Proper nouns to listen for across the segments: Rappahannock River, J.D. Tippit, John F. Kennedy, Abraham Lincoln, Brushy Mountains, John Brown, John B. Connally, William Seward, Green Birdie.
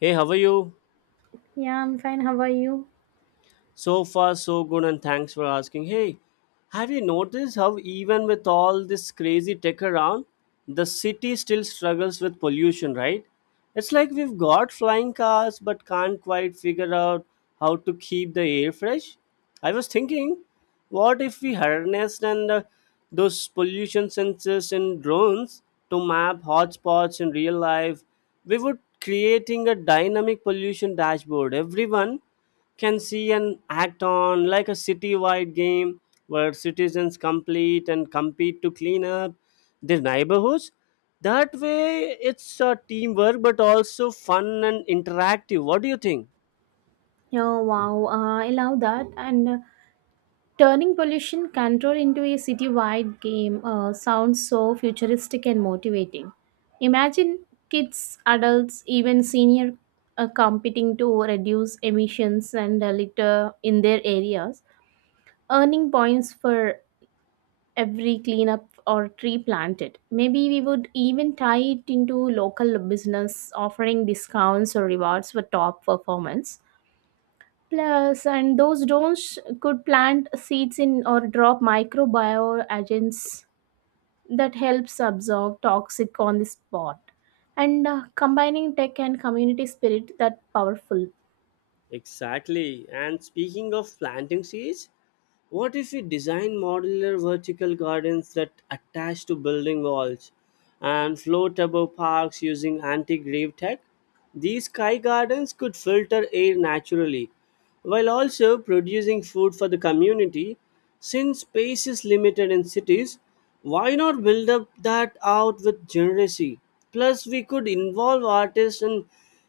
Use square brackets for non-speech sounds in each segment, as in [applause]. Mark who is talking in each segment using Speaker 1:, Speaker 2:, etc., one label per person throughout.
Speaker 1: Hey, how are you?
Speaker 2: Yeah, I'm fine. How are you?
Speaker 1: So far, so good, and thanks for asking. Hey, have you noticed how, even with all this crazy tech around, the city still struggles with pollution, right? It's like we've got flying cars but can't quite figure out how to keep the air fresh. I was thinking, what if we harnessed and those pollution sensors and drones to map hotspots in real life? We would creating a dynamic pollution dashboard everyone can see and act on, like a citywide game where citizens complete and compete to clean up their neighborhoods. That way, it's a teamwork but also fun and interactive. What do you think?
Speaker 2: Oh, wow. I love that. And turning pollution control into a city-wide game sounds so futuristic and motivating. Imagine kids, adults, even senior competing to reduce emissions and litter in their areas, earning points for every cleanup or tree planted. Maybe we would even tie it into local business offering discounts or rewards for top performance. Plus, and those drones could plant seeds in or drop microbial agents that helps absorb toxic on the spot. And Combining tech and community spirit that powerful.
Speaker 1: Exactly. And speaking of planting seeds, what if we design modular vertical gardens that attach to building walls and float above parks using anti-grave tech? These sky gardens could filter air naturally while also producing food for the community. Since space is limited in cities, why not build up that out with generacy? Plus, we could involve artists and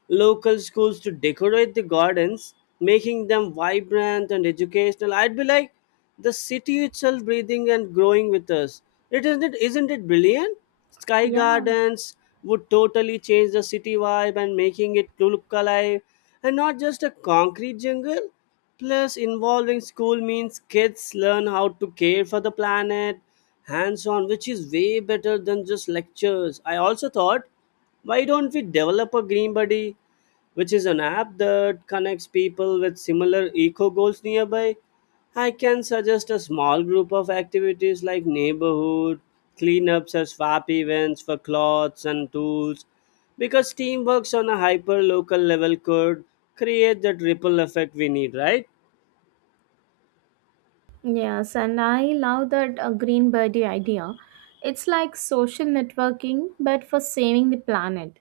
Speaker 1: local schools to decorate the gardens, making them vibrant and educational. I'd be like the city itself breathing and growing with us. It isn't it brilliant? Sky
Speaker 2: Yeah.
Speaker 1: gardens would totally change the city vibe and making it to look alive and not just a concrete jungle. Plus, involving school means kids learn how to care for the planet hands on, which is way better than just lectures. I also thought, why don't we develop a Green Buddy, which is an app that connects people with similar eco goals nearby? I can suggest a small group of activities like neighborhood, cleanups, or swap events for clothes and tools because teamwork on a hyper local level could create that ripple effect we need, right?
Speaker 2: Yes, and I love that green birdie idea. It's like social networking, but for saving the planet.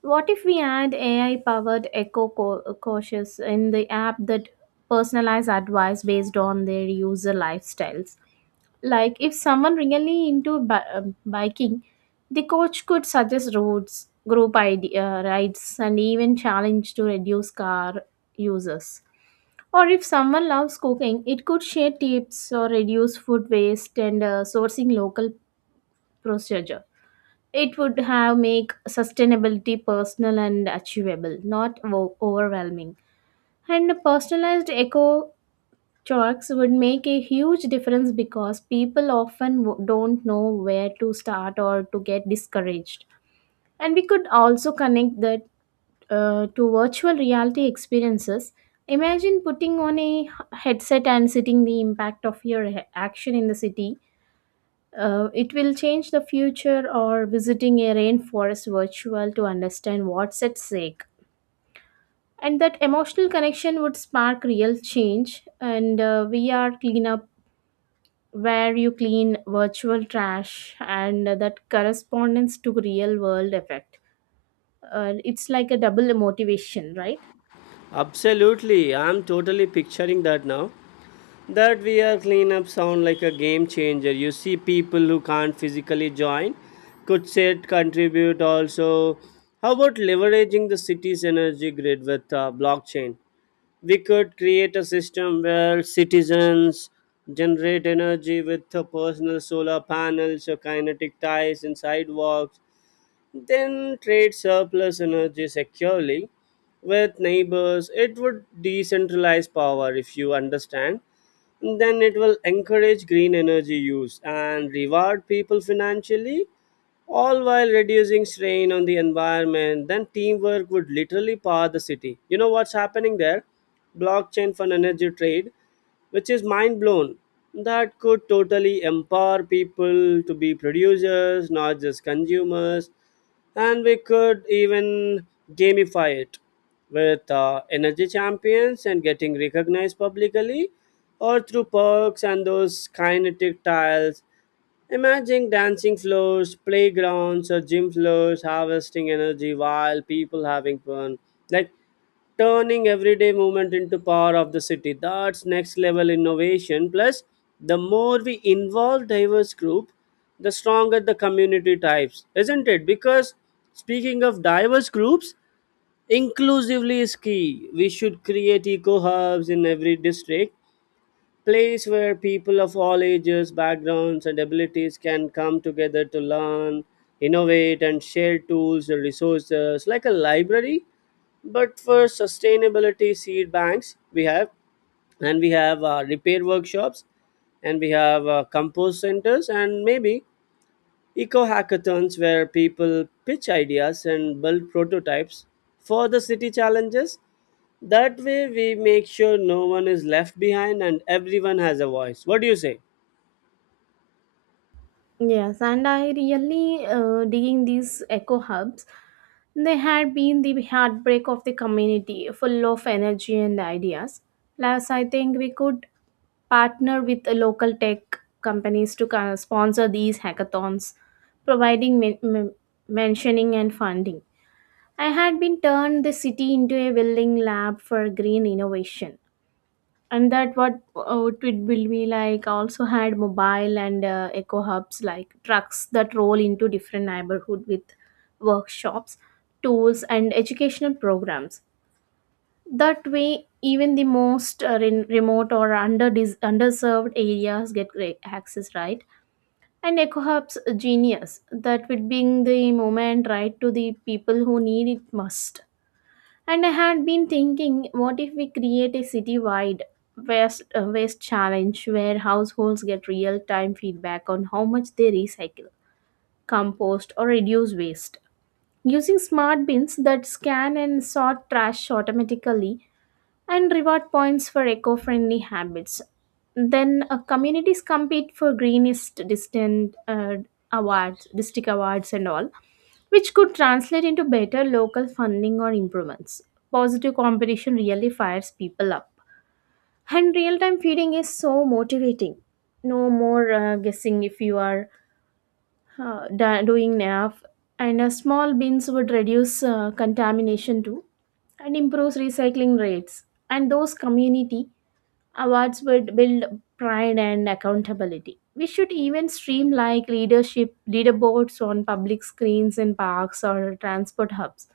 Speaker 2: What if we add AI powered eco cautious in the app that personalize advice based on their user lifestyles? Like if someone really into biking, the coach could suggest routes, group idea, rides, and even challenge to reduce car uses. Or if someone loves cooking, it could share tips or reduce food waste and sourcing local procedure. It would have make sustainability personal and achievable, not overwhelming. And personalized eco chalks would make a huge difference because people often don't know where to start or to get discouraged. And we could also connect that to virtual reality experiences. Imagine putting on a headset and sitting the impact of your action in the city. It will change the future or visiting a rainforest virtual to understand what's at stake. And that emotional connection would spark real change. And we are cleanup where you clean virtual trash and that correspondence to real world effect it's like a double motivation, right?
Speaker 1: Absolutely, I'm totally picturing that now. That VR cleanup sound like a game changer. You see people who can't physically join could sit, contribute also. How about leveraging the city's energy grid with blockchain? We could create a system where citizens generate energy with personal solar panels or kinetic ties and sidewalks, then trade surplus energy securely with neighbors. It would decentralize power if you understand. Then it will encourage green energy use and reward people financially all while reducing strain on the environment. Then teamwork would literally power the city. You know what's happening there? Blockchain for energy trade, which is mind blown. That could totally empower people to be producers, not just consumers. And we could even gamify it with energy champions and getting recognized publicly or through perks. And those kinetic tiles, imagine dancing floors, playgrounds, or gym floors harvesting energy while people having fun. Like turning everyday movement into power of the city. That's next level innovation. Plus, the more we involve diverse group, the stronger the community types, isn't it? Because speaking of diverse groups, inclusively is key. We should create eco hubs in every district, place where people of all ages, backgrounds, and abilities can come together to learn, innovate, and share tools and resources like a library. But for sustainability seed banks, we have, and we have repair workshops, and we have compost centers, and maybe eco hackathons where people pitch ideas and build prototypes for the city challenges. That way, we make sure no one is left behind and everyone has a voice. What do you say?
Speaker 2: Yes, and I really digging these eco hubs. They had been the heartbreak of the community, full of energy and ideas. Plus I think we could partner with the local tech companies to kind of sponsor these hackathons, providing mentioning and funding. I had been turned the city into a willing lab for green innovation. And that what it will be like also had mobile and eco hubs like trucks that roll into different neighborhood with workshops, tools and educational programs. That way, even the most remote or underserved areas get great access, right? And eco hubs genius that would bring the moment right to the people who need it most. And I had been thinking, what if we create a city-wide waste challenge where households get real-time feedback on how much they recycle, compost, or reduce waste? Using smart bins that scan and sort trash automatically and reward points for eco-friendly habits. Then communities compete for greenest distant awards, district awards and all, which could translate into better local funding or improvements. Positive competition really fires people up. And real time feeding is so motivating. No more guessing if you are doing enough. And Small bins would reduce contamination too and improves recycling rates. And those community awards would build pride and accountability. We should even stream like leadership leaderboards on public screens in parks or transport hubs,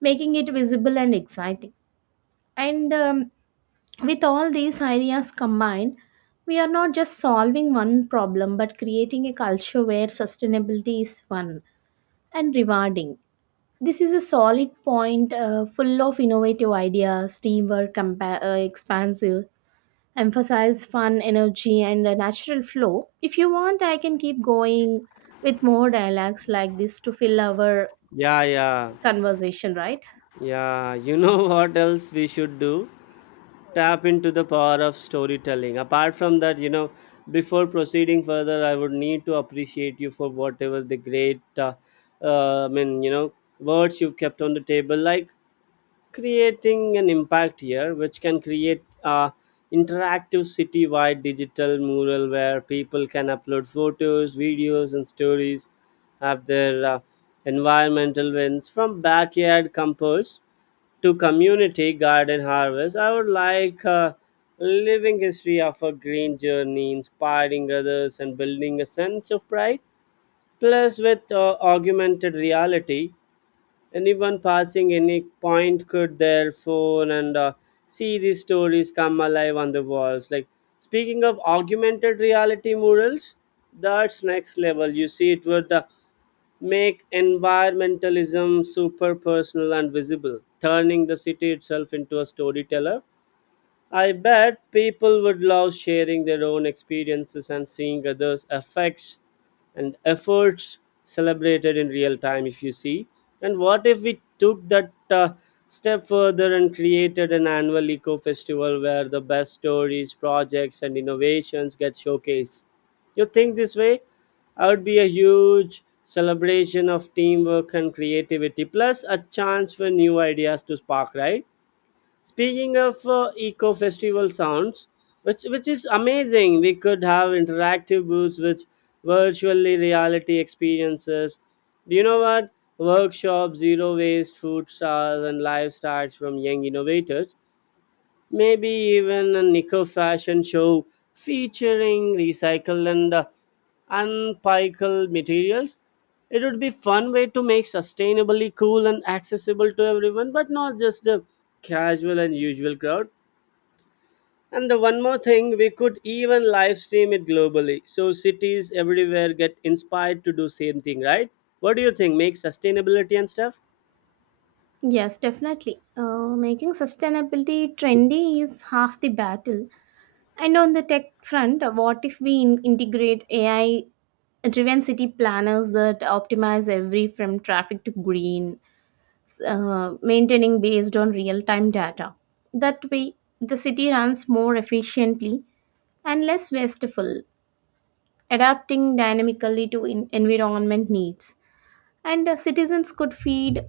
Speaker 2: making it visible and exciting. And with all these ideas combined, we are not just solving one problem but creating a culture where sustainability is fun and rewarding. This is a solid point full of innovative ideas, teamwork, expansive emphasize fun, energy, and a natural flow. If you want, I can keep going with more dialogues like this to fill our
Speaker 1: Yeah, yeah,
Speaker 2: conversation, right?
Speaker 1: yeah. You know [laughs] what else we should do? Tap into the power of storytelling. Apart from that, you know, before proceeding further, I would need to appreciate you for whatever the great, you know, words you've kept on the table. Like creating an impact here, which can create a interactive city-wide digital mural where people can upload photos, videos, and stories of their environmental wins, from backyard compost to community garden harvest. I would like a living history of a green journey inspiring others and building a sense of pride. Plus, with augmented reality, anyone passing any point could their phone and see these stories come alive on the walls. Like, speaking of augmented reality murals, that's next level. You see, it would make environmentalism super personal and visible, turning the city itself into a storyteller. I bet people would love sharing their own experiences and seeing others' effects and efforts celebrated in real time, if you see. And what if we took that step further and created an annual eco festival where the best stories, projects, and innovations get showcased? You think this way? I would be a huge celebration of teamwork and creativity, plus a chance for new ideas to spark, right? Speaking of eco festival sounds, which is amazing, we could have interactive booths with virtually reality experiences. Do you know what? Workshops, zero waste, food stars, and live starts from young innovators, maybe even a nickel fashion show featuring recycled and unpickled materials. It would be fun way to make sustainably cool and accessible to everyone, but not just the casual and usual crowd. And the one more thing, we could even live stream it globally, so cities everywhere get inspired to do same thing, right? What do you think? Make sustainability and stuff.
Speaker 2: Yes, definitely. Making sustainability trendy is half the battle. And on the tech front, what if we integrate AI driven city planners that optimize every from traffic to green? Maintaining based on real time data. That way, the city runs more efficiently and less wasteful, adapting dynamically to environment needs. And Citizens could feed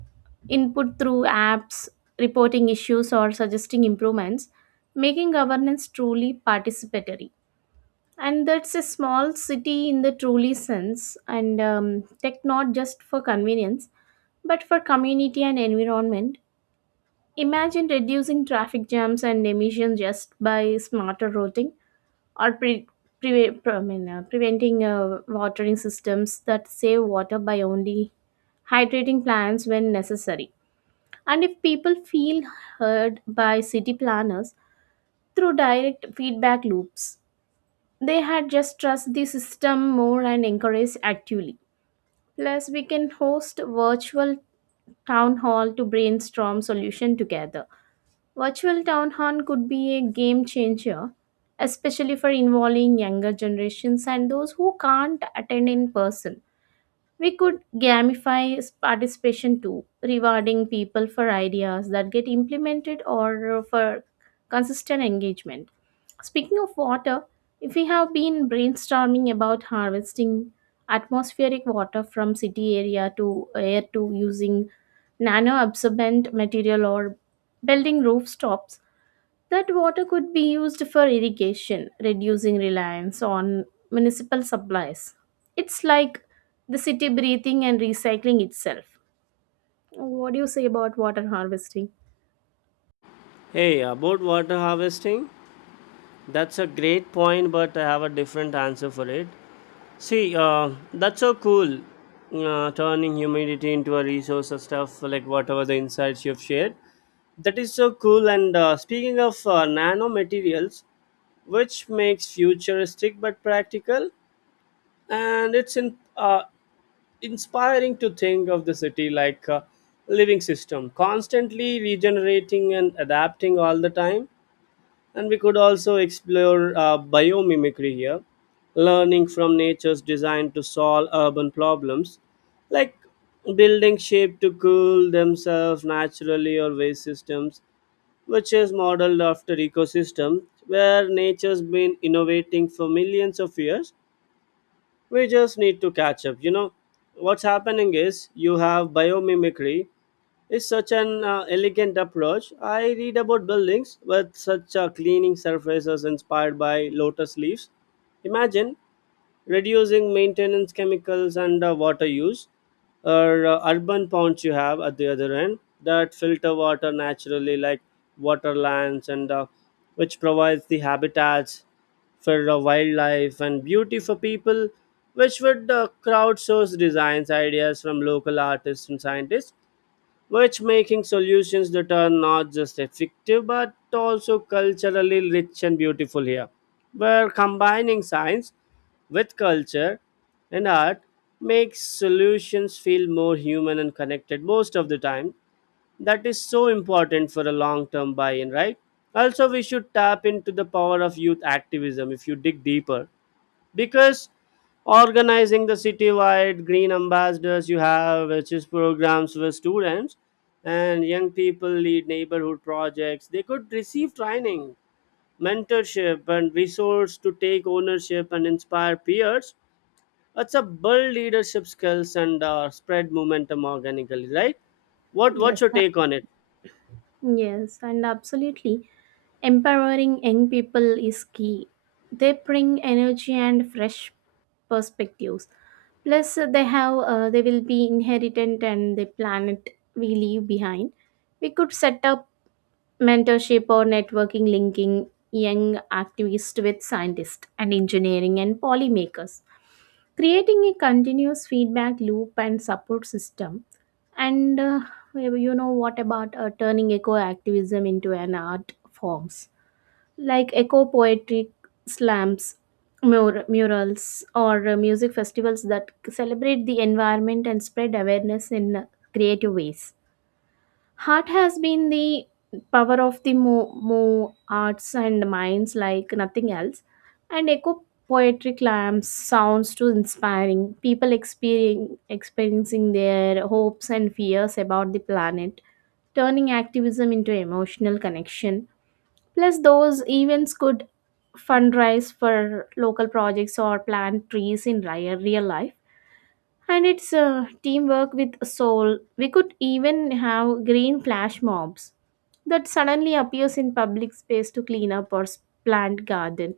Speaker 2: input through apps, reporting issues, or suggesting improvements, making governance truly participatory. And that's a small city in the truly sense, and tech not just for convenience, but for community and environment. Imagine reducing traffic jams and emissions just by smarter routing or I mean, preventing watering systems that save water by only hydrating plants when necessary. And if people feel heard by city planners through direct feedback loops, they had just trust the system more and encourage actively. Plus, we can host virtual town hall to brainstorm solution together. Virtual town hall could be a game changer, especially for involving younger generations and those who can't attend in person. We could gamify participation too, rewarding people for ideas that get implemented or for consistent engagement. Speaking of water, if we have been brainstorming about harvesting atmospheric water from city area to air to using nano absorbent material or building rooftops, that water could be used for irrigation, reducing reliance on municipal supplies. It's like the city breathing and recycling itself. What do you say about water harvesting?
Speaker 1: Hey, about water harvesting, that's a great point, but I have a different answer for it. See, that's so cool. Turning humidity into a resource of stuff like whatever the insights you've shared. That is so cool. And speaking of nanomaterials, which makes futuristic but practical, and it's in, inspiring to think of the city like a living system, constantly regenerating and adapting all the time. And we could also explore biomimicry here, learning from nature's design to solve urban problems, like building shape to cool themselves naturally, or waste systems, which is modeled after ecosystems where nature's been innovating for millions of years. We just need to catch up, you know. What's happening is you have biomimicry is such an elegant approach. I read about buildings with such cleaning surfaces inspired by lotus leaves. Imagine reducing maintenance chemicals and water use, or urban ponds you have at the other end that filter water naturally, like waterlands, and which provides the habitats for wildlife and beauty for people, which would crowdsource designs ideas from local artists and scientists, which making solutions that are not just effective but also culturally rich and beautiful here. Where combining science with culture and art makes solutions feel more human and connected most of the time. That is so important for a long term buy in, right? Also, we should tap into the power of youth activism if you dig deeper, because organizing the citywide green ambassadors you have, which is programs for students and young people lead neighborhood projects, they could receive training, mentorship and resource to take ownership and inspire peers. It's a build leadership skills and spread momentum organically, right? What's
Speaker 2: Yes,
Speaker 1: your
Speaker 2: uh,
Speaker 1: take on it?
Speaker 2: yes, and absolutely. Empowering young people is key. They bring energy and fresh perspectives. Plus, they will be inheritant and the planet we leave behind. We could set up mentorship or networking, linking young activists with scientists and engineering and polymakers, creating a continuous feedback loop and support system, and you know what about turning eco activism into an art forms like eco poetry slams, murals, or music festivals that celebrate the environment and spread awareness in creative ways. Art has been the power of the mo- mo arts and minds like nothing else. And echo poetry climbs sounds to inspiring people experiencing their hopes and fears about the planet, turning activism into emotional connection. Plus, those events could fundraise for local projects or plant trees in real life, and it's teamwork with soul. We could even have green flash mobs that suddenly appears in public space to clean up or plant garden.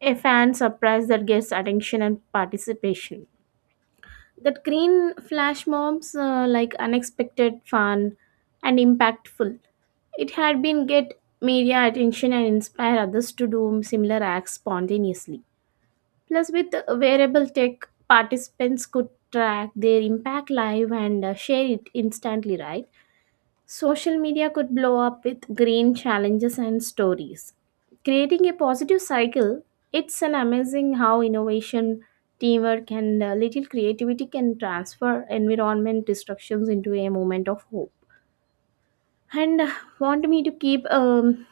Speaker 2: A fan surprise that gets attention and participation. That green flash mobs like unexpected fun and impactful. It had been get media attention and inspire others to do similar acts spontaneously. Plus, with wearable tech, participants could track their impact live and share it instantly, right? Social media could blow up with green challenges and stories. Creating a positive cycle, it's an amazing how innovation, teamwork, and a little creativity can transfer environment destructions into a moment of hope. And Want me to keep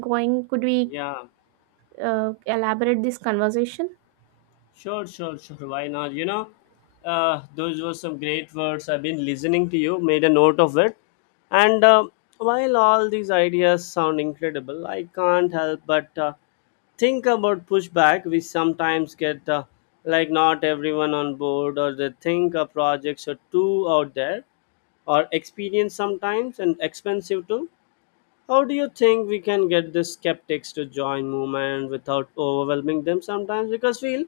Speaker 2: going? Could we
Speaker 1: Yeah.
Speaker 2: elaborate this conversation?
Speaker 1: Sure, sure, sure. Why not? You know, those were some great words. I've been listening to you, made a note of it. And while all these ideas sound incredible, I can't help but think about pushback. We sometimes get like not everyone on board, or they think our projects are too out there, or experience sometimes and expensive too. How do you think we can get the skeptics to join movement without overwhelming them sometimes? Because feel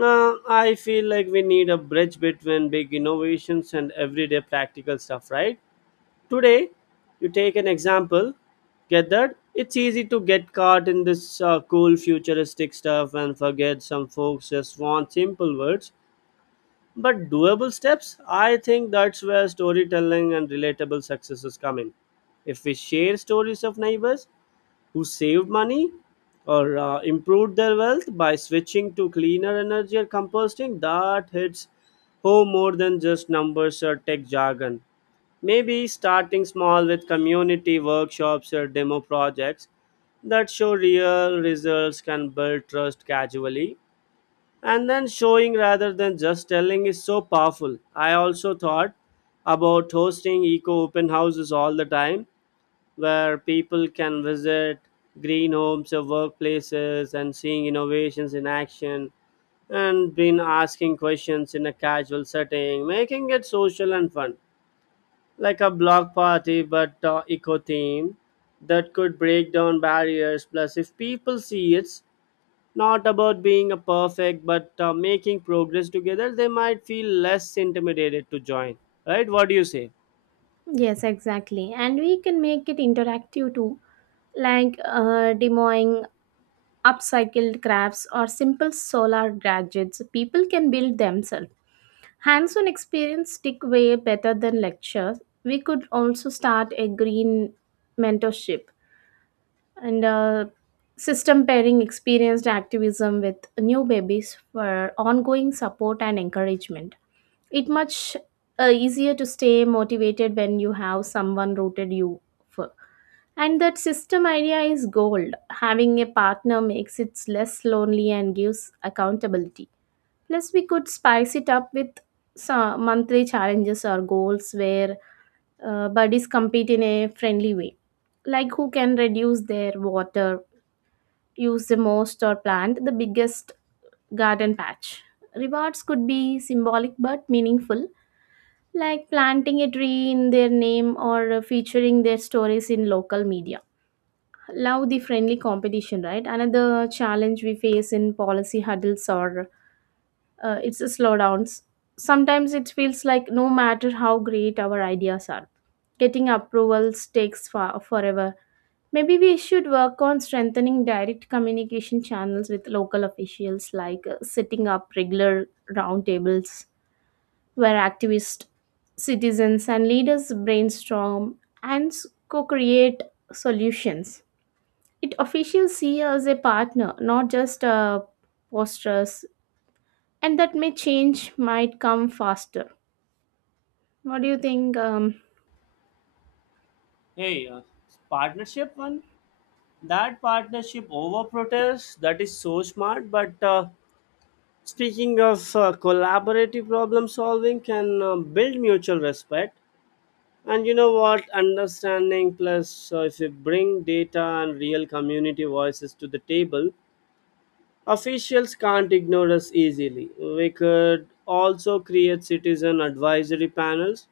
Speaker 1: I feel like we need a bridge between big innovations and everyday practical stuff, right? Today, you take an example, get that? It's easy to get caught in this cool futuristic stuff and forget some folks just want simple words. But doable steps, I think that's where storytelling and relatable successes come in. If we share stories of neighbors, who saved money or improved their wealth by switching to cleaner energy or composting, that hits home more than just numbers or tech jargon. Maybe starting small with community workshops or demo projects that show real results can build trust gradually. And then showing rather than just telling is so powerful. I also thought about hosting eco open houses all the time, where people can visit green homes or workplaces and seeing innovations in action and been asking questions in a casual setting, making it social and fun, like a block party but eco theme. That could break down barriers. Plus, if people see it's not about being a perfect but making progress together, they might feel less intimidated to join. Right? What do you say?
Speaker 2: Yes, exactly. And we can make it interactive too, like demoing upcycled crafts or simple solar gadgets. People can build themselves. Hands on experience stick way better than lectures. We could also start a green mentorship and system pairing experienced activism with new babies for ongoing support and encouragement. It much easier to stay motivated when you have someone rooted you for. And that system idea is gold. Having a partner makes it less lonely and gives accountability. Plus, we could spice it up with some monthly challenges or goals where buddies compete in a friendly way, like who can reduce their water, use the most, or plant the biggest garden patch. Rewards could be symbolic but meaningful, like planting a tree in their name or featuring their stories in local media. Love the friendly competition, right? Another challenge we face in policy huddles or it's a slowdowns. Sometimes it feels like no matter how great our ideas are, getting approvals takes forever. Maybe we should work on strengthening direct communication channels with local officials, like setting up regular roundtables where activists, citizens, and leaders brainstorm and co create solutions. It officials see us as a partner, not just posters, and that may change might come faster. What do you think?
Speaker 1: Hey, partnership one partnership over protest, that is so smart, but speaking of collaborative problem solving, can build mutual respect and, you know what, understanding. Plus if you bring data and real community voices to the table, officials can't ignore us easily. We could also create citizen advisory panels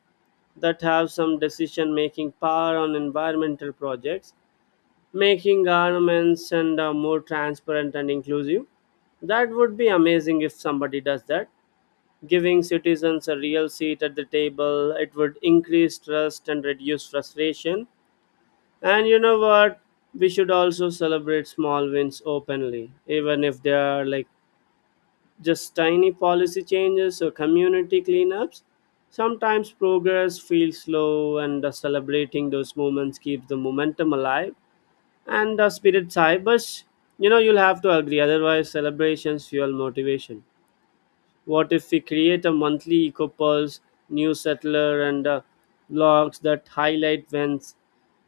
Speaker 1: that have some decision making power on environmental projects, making governments and more transparent and inclusive. That would be amazing if somebody does that. Giving citizens a real seat at the table, it would increase trust and reduce frustration. And you know what? We should also celebrate small wins openly, even if they are like just tiny policy changes or community cleanups. Sometimes progress feels slow, and celebrating those moments keeps the momentum alive and the spirit's high. But you know, you'll have to agree, otherwise, celebrations fuel motivation. What if we create a monthly eco pulse, new settler, and blogs that highlight events,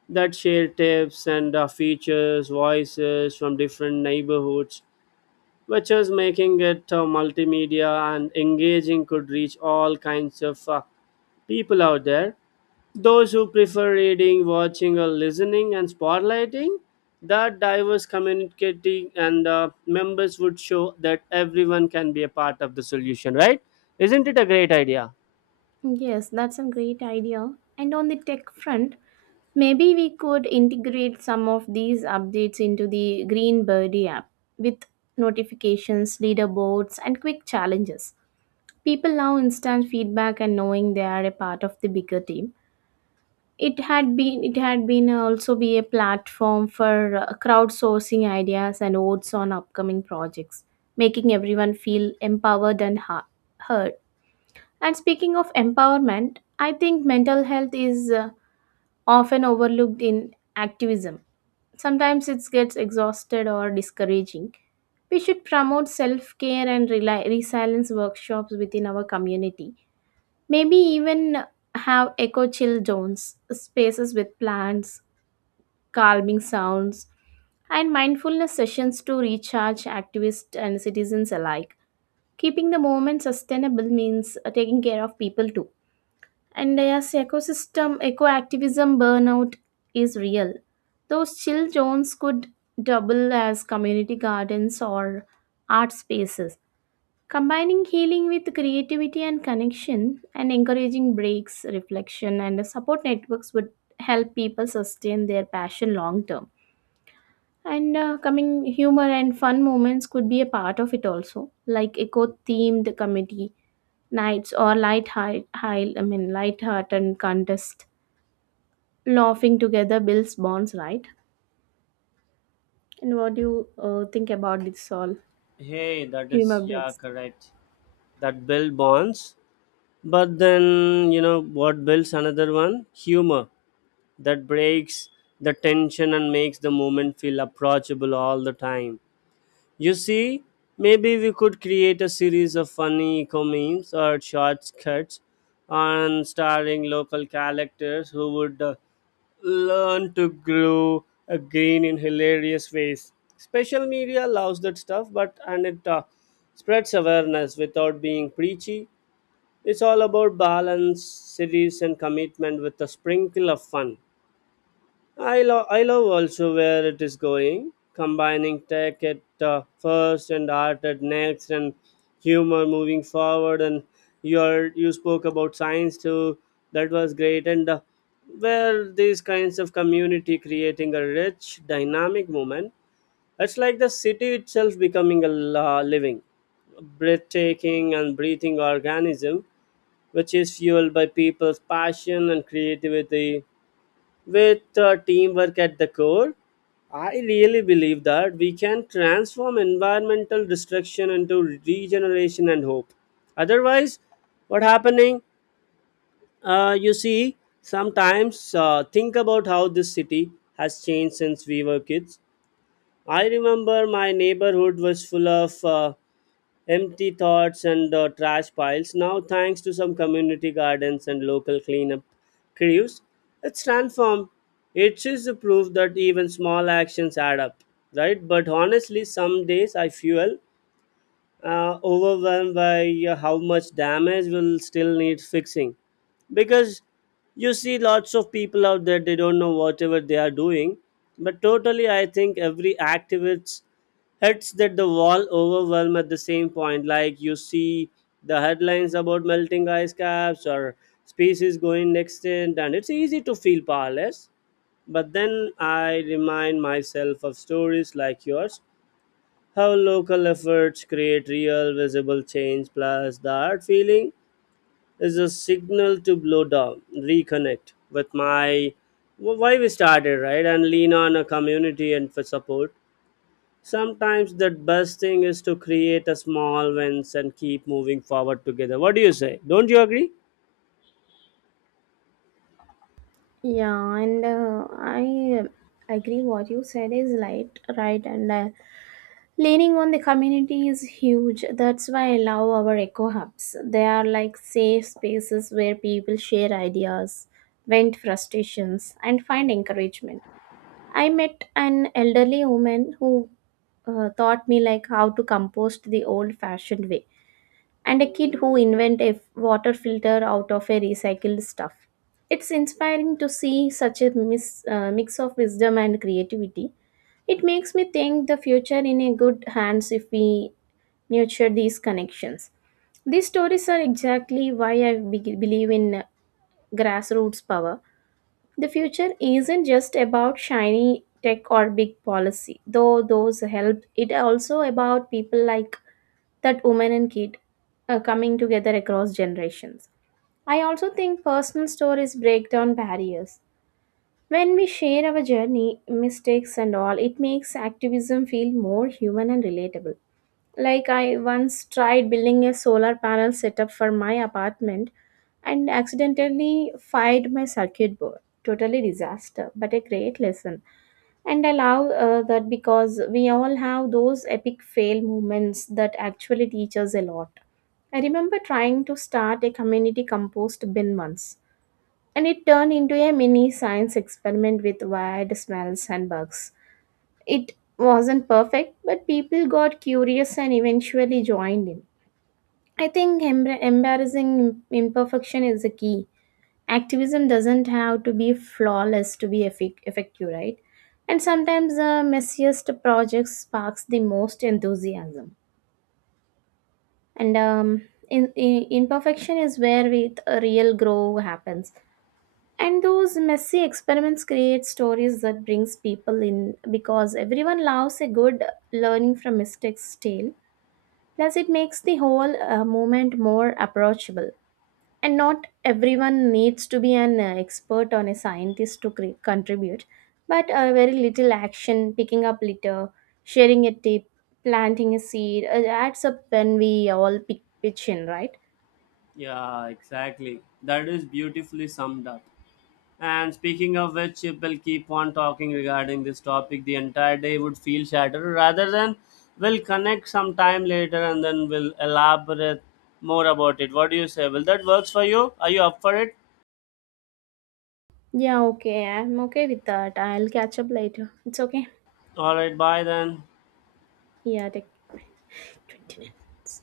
Speaker 1: that share tips and features, voices from different neighborhoods, which is making it multimedia and engaging, could reach all kinds of people out there, those who prefer reading, watching, or listening, and spotlighting that diverse communicating and members would show that everyone can be a part of the solution, right? Isn't it a great idea?
Speaker 2: Yes, that's a great idea. And on the tech front, maybe we could integrate some of these updates into the Green Birdie app with notifications, leaderboards, and quick challenges. People love instant feedback and knowing they are a part of the bigger team. It had been also be a platform for crowdsourcing ideas and votes on upcoming projects, making everyone feel empowered and heard. And speaking of empowerment, I think mental health is often overlooked in activism. Sometimes it gets exhausted or discouraging. We should promote self care and reli resilience workshops within our community. Maybe even have eco chill zones, spaces with plants, calming sounds, and mindfulness sessions to recharge activists and citizens alike. Keeping the movement sustainable means taking care of people too. And yes, ecosystem eco-activism burnout is real. Those chill zones could double as community gardens or art spaces. Combining healing with creativity and connection and encouraging breaks, reflection, and support networks would help people sustain their passion long term. And Coming humor and fun moments could be a part of it also, like eco themed comedy nights or light I mean, light heart and contest. Laughing together builds bonds, right? And what do you think about this all?
Speaker 1: Hey, that
Speaker 2: Humor
Speaker 1: is, yeah,
Speaker 2: breaks.
Speaker 1: correct. That build bonds. But then, you know, what builds another one? Humor. That breaks the tension and makes the moment feel approachable all the time. You see, maybe we could create a series of funny eco memes or short skits on starring local characters who would learn to grow again in hilarious ways. Social media loves that stuff, but and it spreads awareness without being preachy. It's all about balance, series, and commitment with a sprinkle of fun. I love also where it is going, combining tech at first and art at next, and humor moving forward. And you spoke about science too. That was great, and where these kinds of community creating a rich, dynamic moment. It's like the city itself becoming a living, breathtaking, and breathing organism, which is fueled by people's passion and creativity. With teamwork at the core, I really believe that we can transform environmental destruction into regeneration and hope. Otherwise, what happening? You see, sometimes think about how this city has changed since we were kids. I remember my neighborhood was full of empty thoughts and trash piles. Now, thanks to some community gardens and local cleanup crews, it's transformed. It is the proof that even small actions add up, right? But honestly, some days I fuel overwhelmed by how much damage will still need fixing, because you see lots of people out there, they don't know whatever they are doing. But totally, I think every activist hits that the wall overwhelm at the same point. Like, you see the headlines about melting ice caps or species going extinct, and it's easy to feel powerless. But then I remind myself of stories like yours, how local efforts create real visible change. Plus the art feeling is a signal to blow down, reconnect with my why we started, right? And lean on a community and for support. Sometimes the best thing is to create a small wins and keep moving forward together. What do you say? Don't you agree?
Speaker 2: Yeah, and I agree what you said is right, right, and leaning on the community is huge. That's why I love our eco hubs. They are like safe spaces where people share ideas, vent frustrations, and find encouragement. I met an elderly woman who taught me like how to compost the old-fashioned way, and a kid who invent a water filter out of a recycled stuff. It's inspiring to see such a mix of wisdom and creativity. It makes me think the future in a good hands if we nurture these connections. These stories are exactly why I believe in grassroots power. The future isn't just about shiny tech or big policy, though those help. It also about people like that woman and kid coming together across generations. I also think personal stories break down barriers. When we share our journey, mistakes, and all, it makes activism feel more human and relatable. Like, I once tried building a solar panel setup for my apartment and accidentally fired my circuit board. Totally disaster, but a great lesson. And I love that because we all have those epic fail moments that actually teach us a lot. I remember trying to start a community compost bin once, and it turned into a mini science experiment with weird smells and bugs. It wasn't perfect, but people got curious and eventually joined in. I think embarrassing imperfection is the key. Activism doesn't have to be flawless to be effective, right? And sometimes the messiest projects sparks the most enthusiasm. And imperfection is where we, a real grow happens, and those messy experiments create stories that brings people in because everyone loves a good learning from mistakes tale. Plus it makes the whole movement more approachable, and not everyone needs to be an expert or a scientist to contribute. But very little action, picking up litter, sharing a tip, planting a seed adds up when we all pitch in, right?
Speaker 1: Yeah, exactly. That is beautifully summed up. And speaking of which, if we'll keep on talking regarding this topic, the entire day would feel shattered. Rather than, we'll connect some time later and then we'll elaborate more about it. What do you say? Will that works for you? Are you up for it?
Speaker 2: Yeah, okay. I'm okay with that. I'll catch up later. It's okay.
Speaker 1: All right, bye then.
Speaker 2: Yeah, take 20 minutes.